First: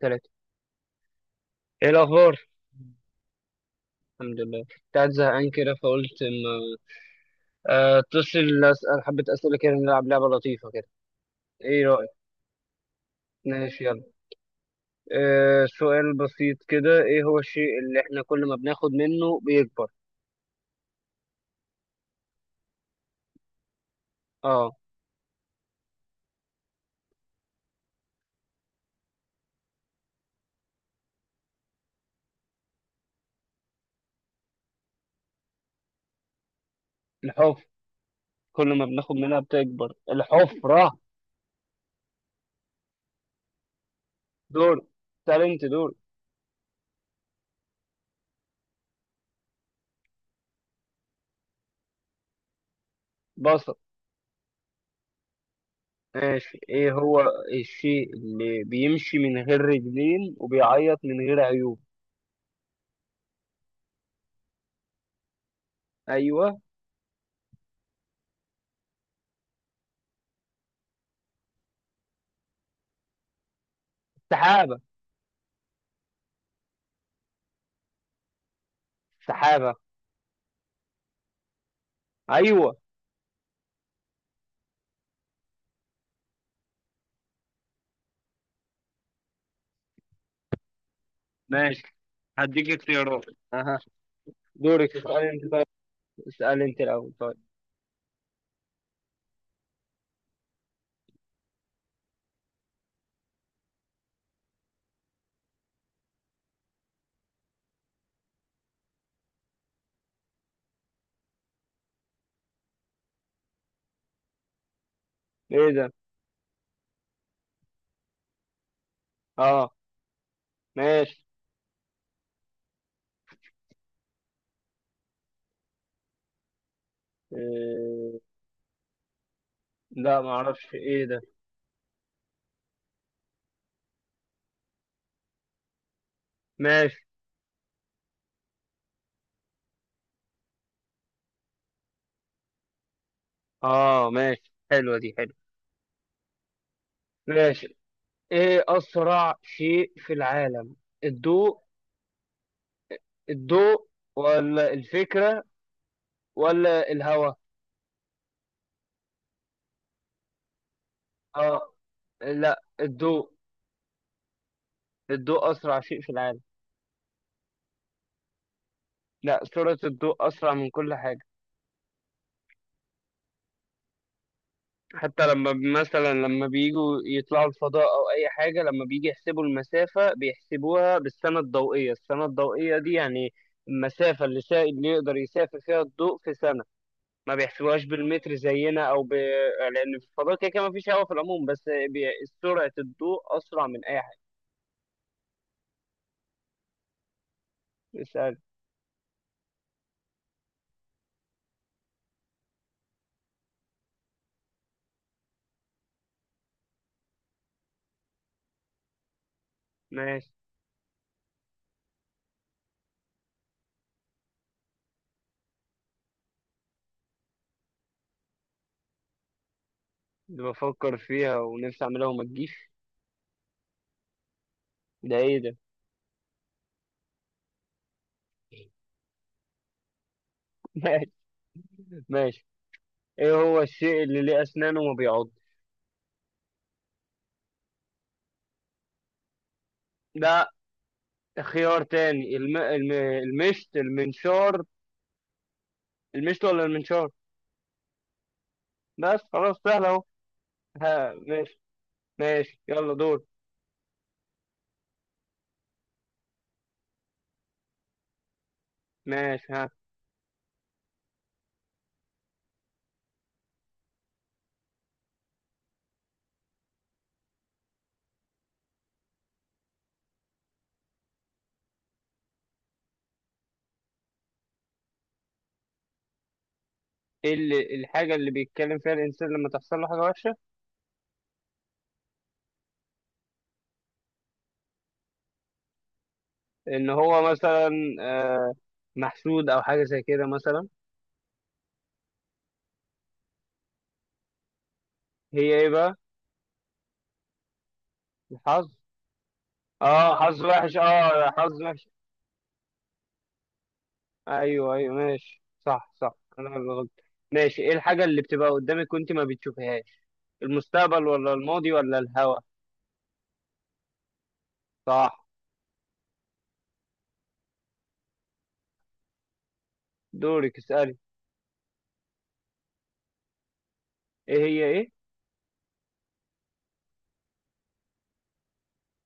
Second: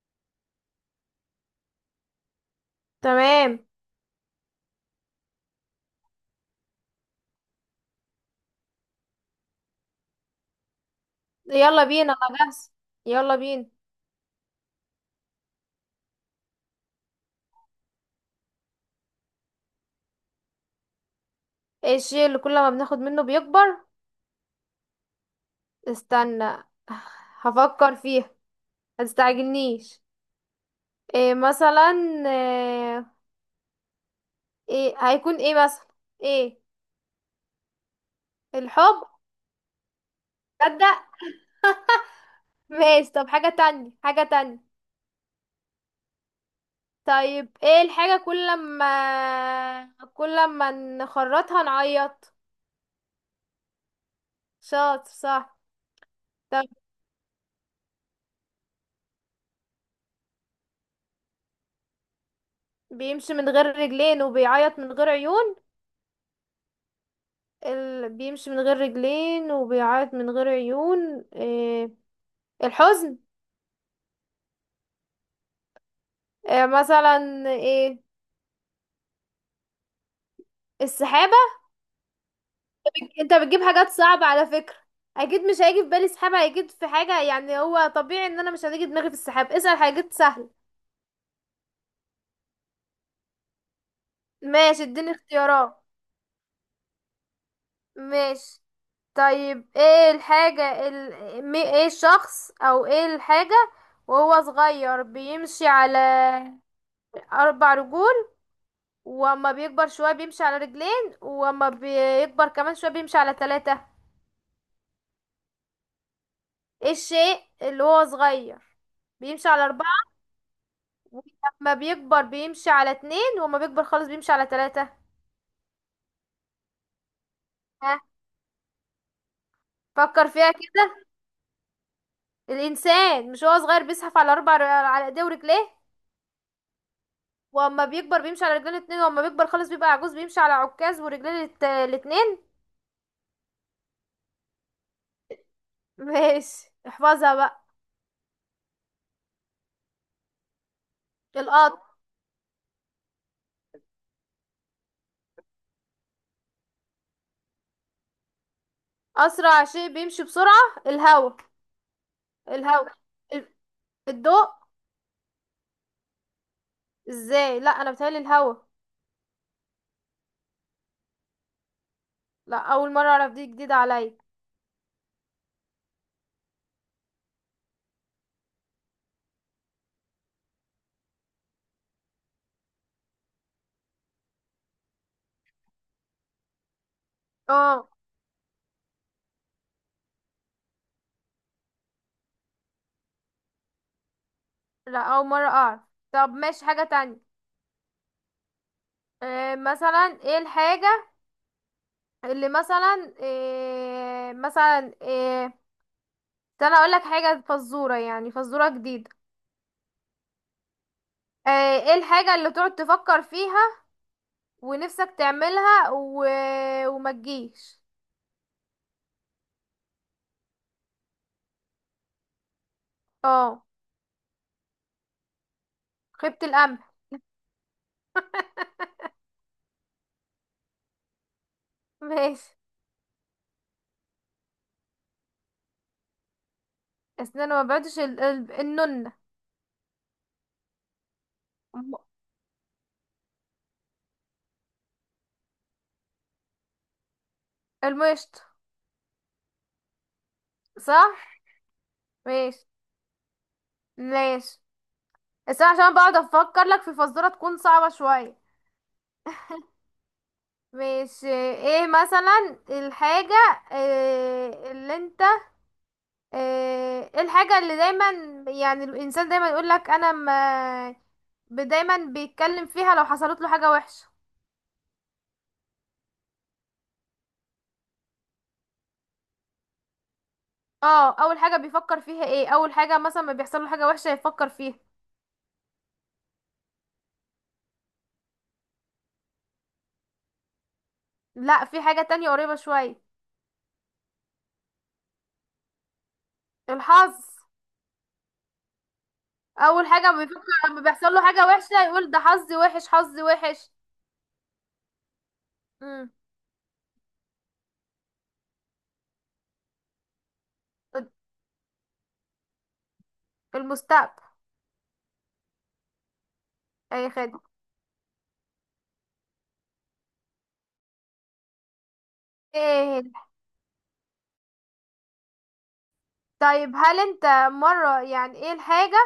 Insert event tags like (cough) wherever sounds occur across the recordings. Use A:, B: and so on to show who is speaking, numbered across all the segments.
A: تلاتة. ايه الأخبار؟
B: تمام.
A: الحمد لله، كنت قاعد زهقان كده فقلت اما اتصل أسأل حبة أسئلة كده، نلعب لعبة لطيفة كده.
B: يلا
A: ايه رأيك؟
B: بينا، انا جاهز. يلا بينا.
A: ماشي يلا. سؤال بسيط كده، ايه هو الشيء اللي احنا كل ما بناخد منه بيكبر؟
B: ايه الشيء اللي كل ما بناخد منه بيكبر؟
A: اه.
B: استنى، هفكر فيها. هتستعجلنيش. إيه مثلا؟ آه، ايه هيكون ايه مثلا ايه؟
A: الحفرة، كل ما
B: الحب.
A: بناخد منها بتكبر الحفرة.
B: تصدق؟ (laughs) ماشي. طب حاجة تانية، حاجة تانية.
A: دور، انت دور.
B: طيب، ايه الحاجة كل ما نخرطها نعيط؟
A: بصل.
B: شاطر. صح.
A: ماشي،
B: طب
A: ايه هو الشيء اللي بيمشي من غير رجلين وبيعيط من غير عيوب؟
B: بيمشي من غير رجلين وبيعيط من غير عيون؟
A: ايوه.
B: بيمشي من غير رجلين وبيعيط من غير عيون، إيه؟ الحزن.
A: السحابة،
B: إيه مثلا؟ ايه؟
A: السحابة.
B: السحابة.
A: ايوه.
B: انت بتجيب حاجات صعبة على فكرة. اكيد مش هيجي في بالي سحابة، هيجي في حاجة، يعني هو طبيعي ان انا مش هتيجي دماغي في السحاب. اسأل حاجات سهلة.
A: ماشي، هديك اختيارات، اها.
B: ماشي،
A: دورك
B: اديني
A: اسألي انت، طيب
B: اختيارات.
A: اسألي انت الاول طيب.
B: ماشي. طيب، ايه الحاجة ايه الشخص او ايه الحاجة وهو صغير بيمشي على اربع رجول، واما بيكبر شوية بيمشي على رجلين، واما بيكبر كمان شوية بيمشي على ثلاثة؟
A: ايه ده؟
B: ايه الشيء اللي هو صغير بيمشي على
A: اه
B: أربعة،
A: ماشي.
B: ولما بيكبر بيمشي على اتنين، واما بيكبر خالص بيمشي على ثلاثة؟ ها.
A: إيه... لا ما
B: فكر فيها
A: اعرفش ايه
B: كده.
A: ده.
B: الإنسان، مش هو صغير بيزحف على على ايديه ورجليه،
A: ماشي،
B: واما بيكبر بيمشي على رجلين اتنين، واما بيكبر خالص بيبقى عجوز بيمشي على عكاز ورجلين الاتنين.
A: اه ماشي، حلوة دي حلوة.
B: (laughs) ماشي، احفظها بقى.
A: ماشي، ايه اسرع شيء في العالم؟ الضوء،
B: القط.
A: الضوء ولا الفكرة ولا الهواء؟
B: أسرع شيء بيمشي بسرعة الهوا.
A: اه. لا،
B: الهوا.
A: الضوء.
B: ال- الضوء.
A: الضوء اسرع شيء في العالم.
B: ازاي؟ لا، انا بتهيألي الهوا.
A: لا، سرعة الضوء اسرع من كل حاجة.
B: لا، اول مرة اعرف، دي جديدة عليا.
A: حتى لما مثلا لما بيجوا يطلعوا الفضاء او اي حاجه، لما بيجي يحسبوا المسافه بيحسبوها بالسنه الضوئيه. السنه الضوئيه دي يعني المسافه اللي اللي يقدر يسافر فيها الضوء في سنه. ما بيحسبوهاش
B: اه.
A: بالمتر زينا لان في الفضاء كده كده ما فيش هواء في العموم. بس بي... سرعه الضوء اسرع من اي حاجه.
B: لا، اول مرة اعرف. طب ماشي، حاجة تانية.
A: اسال.
B: مثلا ايه الحاجة اللي مثلا؟ إيه مثلا؟ إيه؟ استنى، اقول لك حاجة فزورة، يعني فزورة جديدة.
A: ماشي.
B: آه. ايه الحاجة اللي تقعد تفكر فيها ونفسك تعملها وما تجيش؟
A: اللي بفكر فيها ونفسي اعملها وما تجيش،
B: اه.
A: ده ايه ده؟
B: خيبة الامل.
A: (laughs) ماشي ماشي.
B: ماشي.
A: ايه هو الشيء اللي ليه اسنان وما بيعض؟
B: اسنان ما بعدش النونة.
A: ده خيار
B: الم-
A: تاني. المشت المنشار، المشت ولا المنشار؟
B: المشط.
A: بس خلاص سهل اهو. ها
B: صح.
A: ماشي. ماشي
B: ماشي
A: يلا دور.
B: ماشي. بس أنا عشان بقعد افكر لك في فزورة تكون صعبة شوية.
A: ماشي ها.
B: مش ايه مثلا الحاجة؟ إيه اللي انت؟ ايه، إيه الحاجة اللي دايما، يعني الانسان دايما يقول لك انا ما دايما بيتكلم فيها لو حصلت له حاجة وحشة؟
A: ايه اللي الحاجة اللي بيتكلم فيها الإنسان لما تحصل له حاجة وحشة؟
B: اه، اول حاجة بيفكر فيها، ايه اول حاجة مثلا ما بيحصل له حاجة وحشة يفكر فيها؟
A: إن هو مثلا، آه محسود أو حاجة زي كده مثلا.
B: لا، في حاجة تانية قريبة شوية.
A: هي ايه بقى؟
B: الحظ.
A: الحظ.
B: اول
A: اه
B: حاجة ما
A: حظ
B: بيفكر
A: وحش،
B: لما بيحصل له
A: اه
B: حاجة
A: حظ وحش.
B: وحشة يقول ده حظي وحش، حظي وحش.
A: ايوه ايوه، ماشي، صح
B: مم.
A: صح، انا اللي غلط. ماشي، ايه الحاجة اللي بتبقى قدامك وانت ما بتشوفهاش؟ المستقبل ولا الماضي ولا الهوا؟
B: المستقبل.
A: صح.
B: اي خدمة.
A: دورك اسألي.
B: ايه؟
A: ايه هي ايه؟
B: طيب هل انت مرة، يعني ايه الحاجة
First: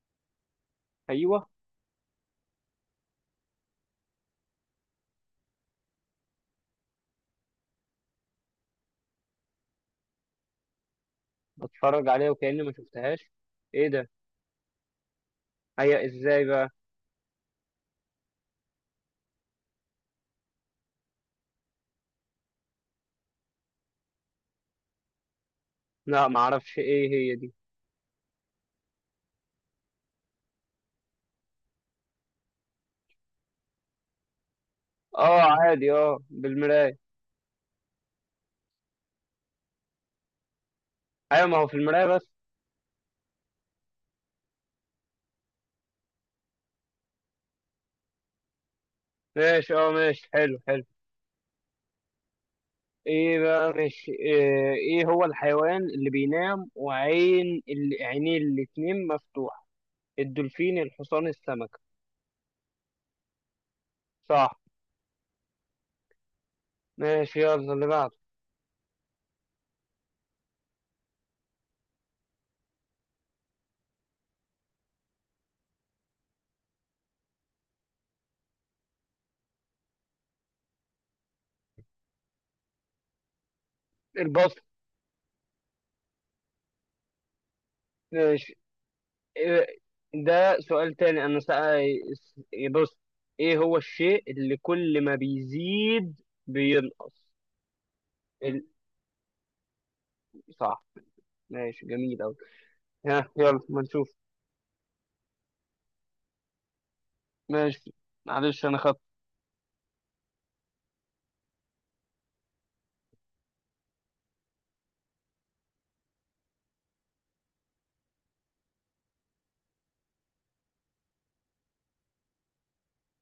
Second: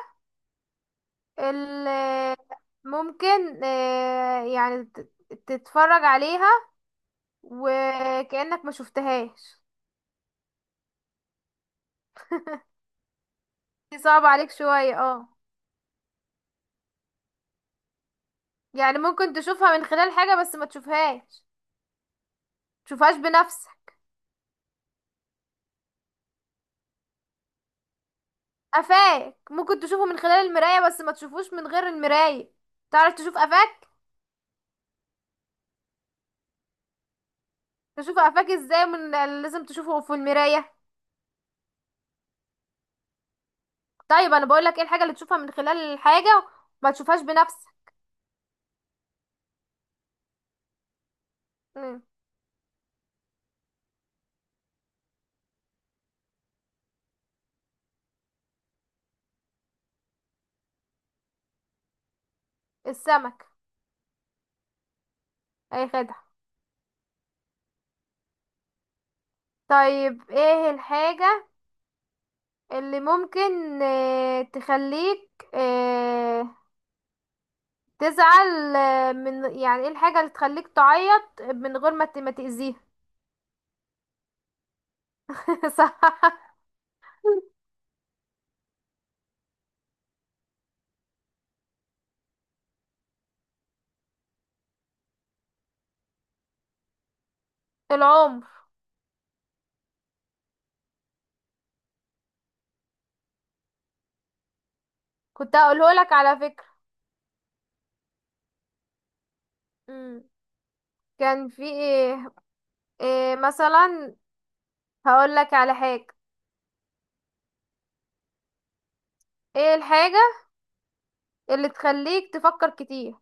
A: ايوه.
B: اللي ممكن يعني تتفرج عليها وكأنك ما شفتهاش؟
A: بتفرج عليها وكأني ما شفتهاش، ايه
B: دي
A: ده؟
B: صعبة عليك شوية، اه.
A: هي ازاي بقى؟
B: يعني ممكن تشوفها من خلال حاجة بس ما تشوفهاش، تشوفهاش بنفسك.
A: لا ما اعرفش ايه هي دي.
B: قفاك ممكن تشوفه من خلال المراية بس ما تشوفوش من غير المراية. تعرف تشوف قفاك؟
A: اه عادي، اه بالمراية.
B: تشوف قفاك ازاي من؟ لازم تشوفه في المراية.
A: ايوه، ما هو في المراية بس.
B: طيب انا بقولك ايه الحاجة اللي تشوفها من خلال الحاجة، ما تشوفهاش بنفسك.
A: ماشي، اه ماشي، حلو حلو.
B: مم.
A: ايه بقى ماشي ايه، ايه هو الحيوان اللي بينام عينيه الاتنين مفتوحة؟ الدولفين، الحصان، السمكة؟
B: السمك.
A: صح.
B: اي خدعة.
A: ماشي يلا اللي بعده.
B: طيب، ايه الحاجة اللي ممكن تخليك تزعل من، يعني ايه الحاجة اللي تخليك تعيط من غير ما ما تأذيها؟
A: البط.
B: (laughs) صح.
A: ماشي. إيه- ده سؤال تاني. بص، ايه هو الشيء اللي كل ما بيزيد بينقص؟
B: العمر.
A: ال... صح. ماشي جميل اوي. ها يلا ما نشوف.
B: كنت هقوله لك على فكرة.
A: ماشي، معلش انا خدت.
B: مم. كان في ايه؟ إيه مثلا؟ هقول لك على حاجة. ايه الحاجة اللي تخليك تفكر كتير؟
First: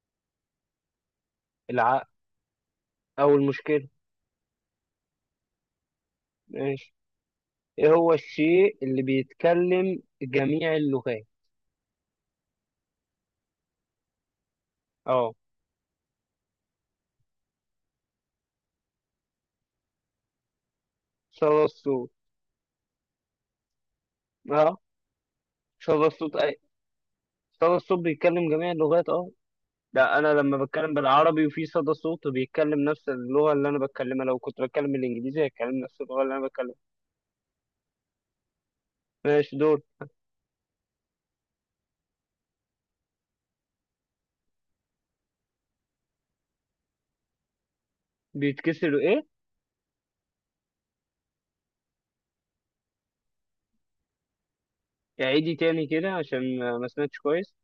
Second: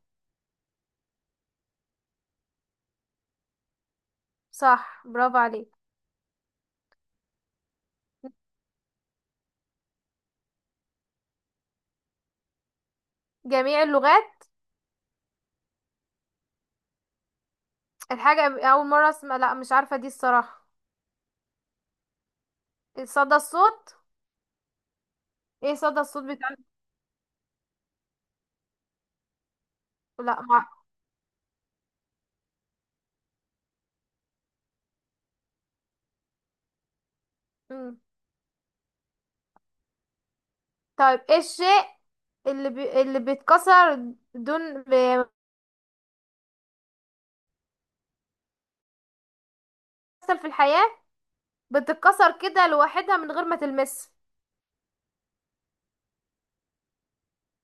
A: العقل او المشكلة.
B: صح، برافو عليك.
A: ماشي، ايه هو الشيء اللي بيتكلم جميع اللغات؟
B: جميع اللغات؟
A: اه.
B: الحاجة أول مرة اسمع، لا مش عارفة دي الصراحة.
A: صدى الصوت.
B: صدى الصوت.
A: اه
B: ايه صدى
A: صدى
B: الصوت
A: الصوت
B: بتاع؟
A: اي؟ صدى الصوت بيتكلم جميع اللغات، اه. ده انا
B: لا.
A: لما بتكلم بالعربي وفي صدى صوت بيتكلم نفس اللغه اللي انا بتكلمها، لو كنت بتكلم بالانجليزي هيتكلم نفس اللغه اللي انا بتكلمها.
B: مم.
A: ماشي دول.
B: طيب، ايه الشيء اللي بيتكسر دون بيحصل
A: بيتكسروا ايه؟
B: في الحياة، بتتكسر كده لوحدها من غير ما تلمسه؟
A: اعيدي تاني كده عشان ما سمعتش كويس.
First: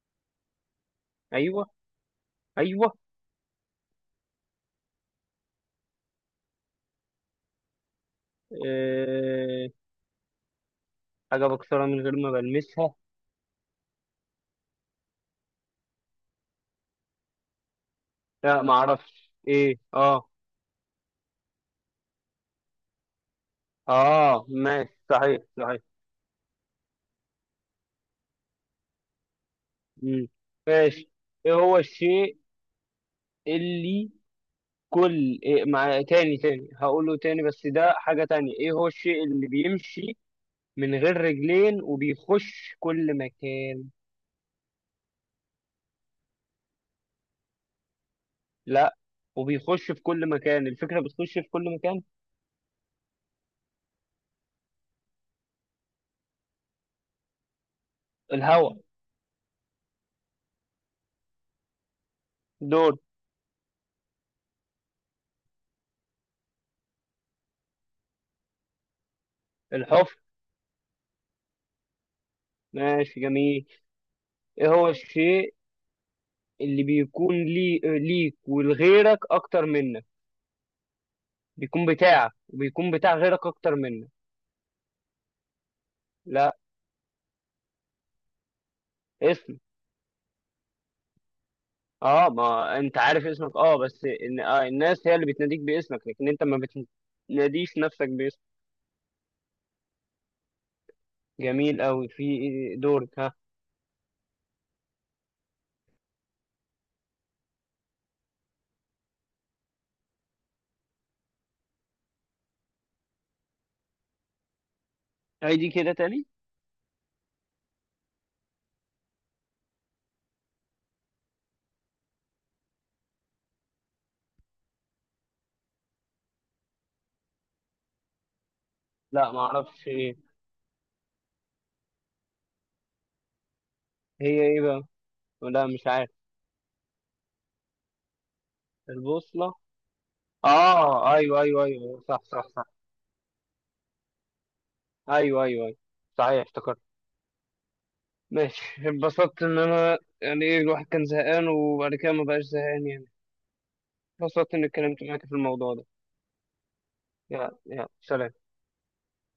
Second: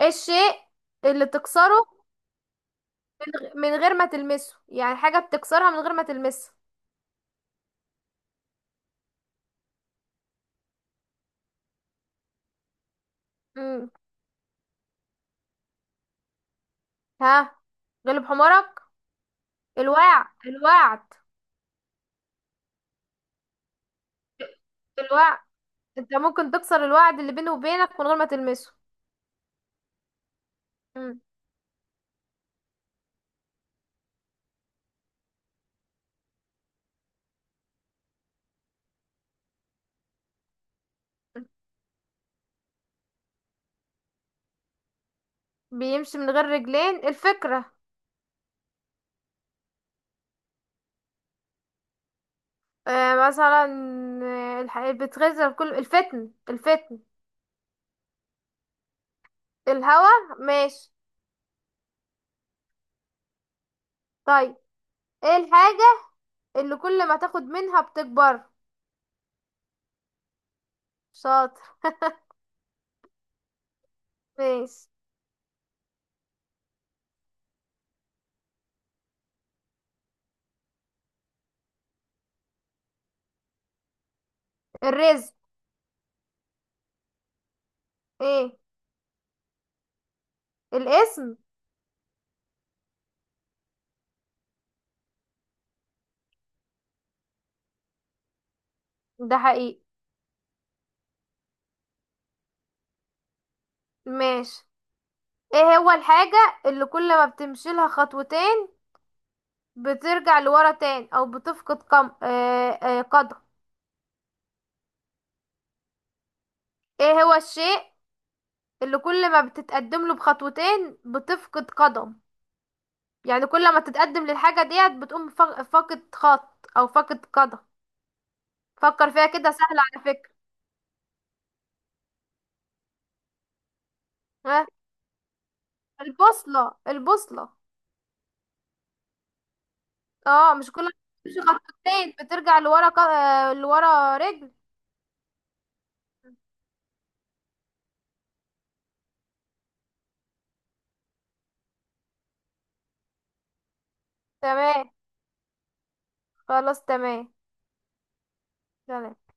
B: ايه الشيء اللي
A: ايوه
B: تكسره
A: ايوه.
B: من غير ما تلمسه، يعني حاجة بتكسرها من غير ما تلمسه؟
A: أه... حاجه بكسرها من غير ما بلمسها.
B: مم. ها. غلب
A: لا ما
B: حمارك؟
A: اعرفش ايه
B: الوعد،
A: اه.
B: الوعد.
A: اه ماشي،
B: الوعد،
A: صحيح صحيح.
B: انت ممكن تكسر الوعد اللي بينه وبينك من غير ما تلمسه.
A: مم. ماشي.
B: مم.
A: ايه هو الشيء اللي كل إيه مع تاني تاني هقوله تاني، بس ده حاجة تانية. ايه هو الشيء اللي بيمشي من غير رجلين وبيخش كل مكان؟
B: بيمشي من غير رجلين، الفكرة.
A: لا. وبيخش في كل مكان، الفكرة بتخش في كل مكان.
B: مثلا بتغذي كل الفتن، الفتن.
A: الهواء.
B: الهوا. ماشي.
A: دور.
B: طيب، ايه الحاجة اللي كل ما تاخد منها بتكبر؟
A: الحفر.
B: شاطر.
A: ماشي جميل. ايه هو
B: ماشي.
A: الشيء اللي ليك ولغيرك اكتر منك؟ بيكون بتاعك وبيكون بتاع غيرك اكتر منك.
B: الرزق.
A: لا.
B: ايه؟
A: اسم.
B: الاسم.
A: اه ما انت عارف اسمك، اه بس إن... آه الناس هي اللي بتناديك باسمك لكن انت ما بتناديش نفسك باسمك.
B: ده حقيقي.
A: جميل قوي في. دورك ها.
B: ماشي. ايه هو الحاجة اللي كل ما بتمشي لها خطوتين بترجع لورا تاني او بتفقد قدم؟
A: هيدي كده تاني.
B: ايه هو الشيء اللي كل ما بتتقدم له بخطوتين بتفقد قدم؟ يعني كل ما تتقدم للحاجة ديت بتقوم فاقد خط او فاقد قدم. فكر فيها
A: لا ما
B: كده، سهلة
A: اعرفش.
B: على فكرة.
A: هي ايه
B: ها.
A: بقى؟ لا مش عارف.
B: البوصلة، البوصلة.
A: البوصلة.
B: اه، مش كل ما
A: اه ايوه
B: تمشي
A: ايوه ايوه أيوه،
B: خطوتين
A: صح صح
B: بترجع
A: صح.
B: لورا لورا رجل.
A: ايوه ايوه ايوه، صحيح افتكرت. ماشي. اتبسطت ان انا يعني، ايه الواحد كان زهقان وبعد كده ما بقاش زهقان يعني. اتبسطت اني
B: تمام.
A: اتكلمت معاك في الموضوع ده.
B: خلاص، تمام.
A: يلا يلا سلام.
B: تمام.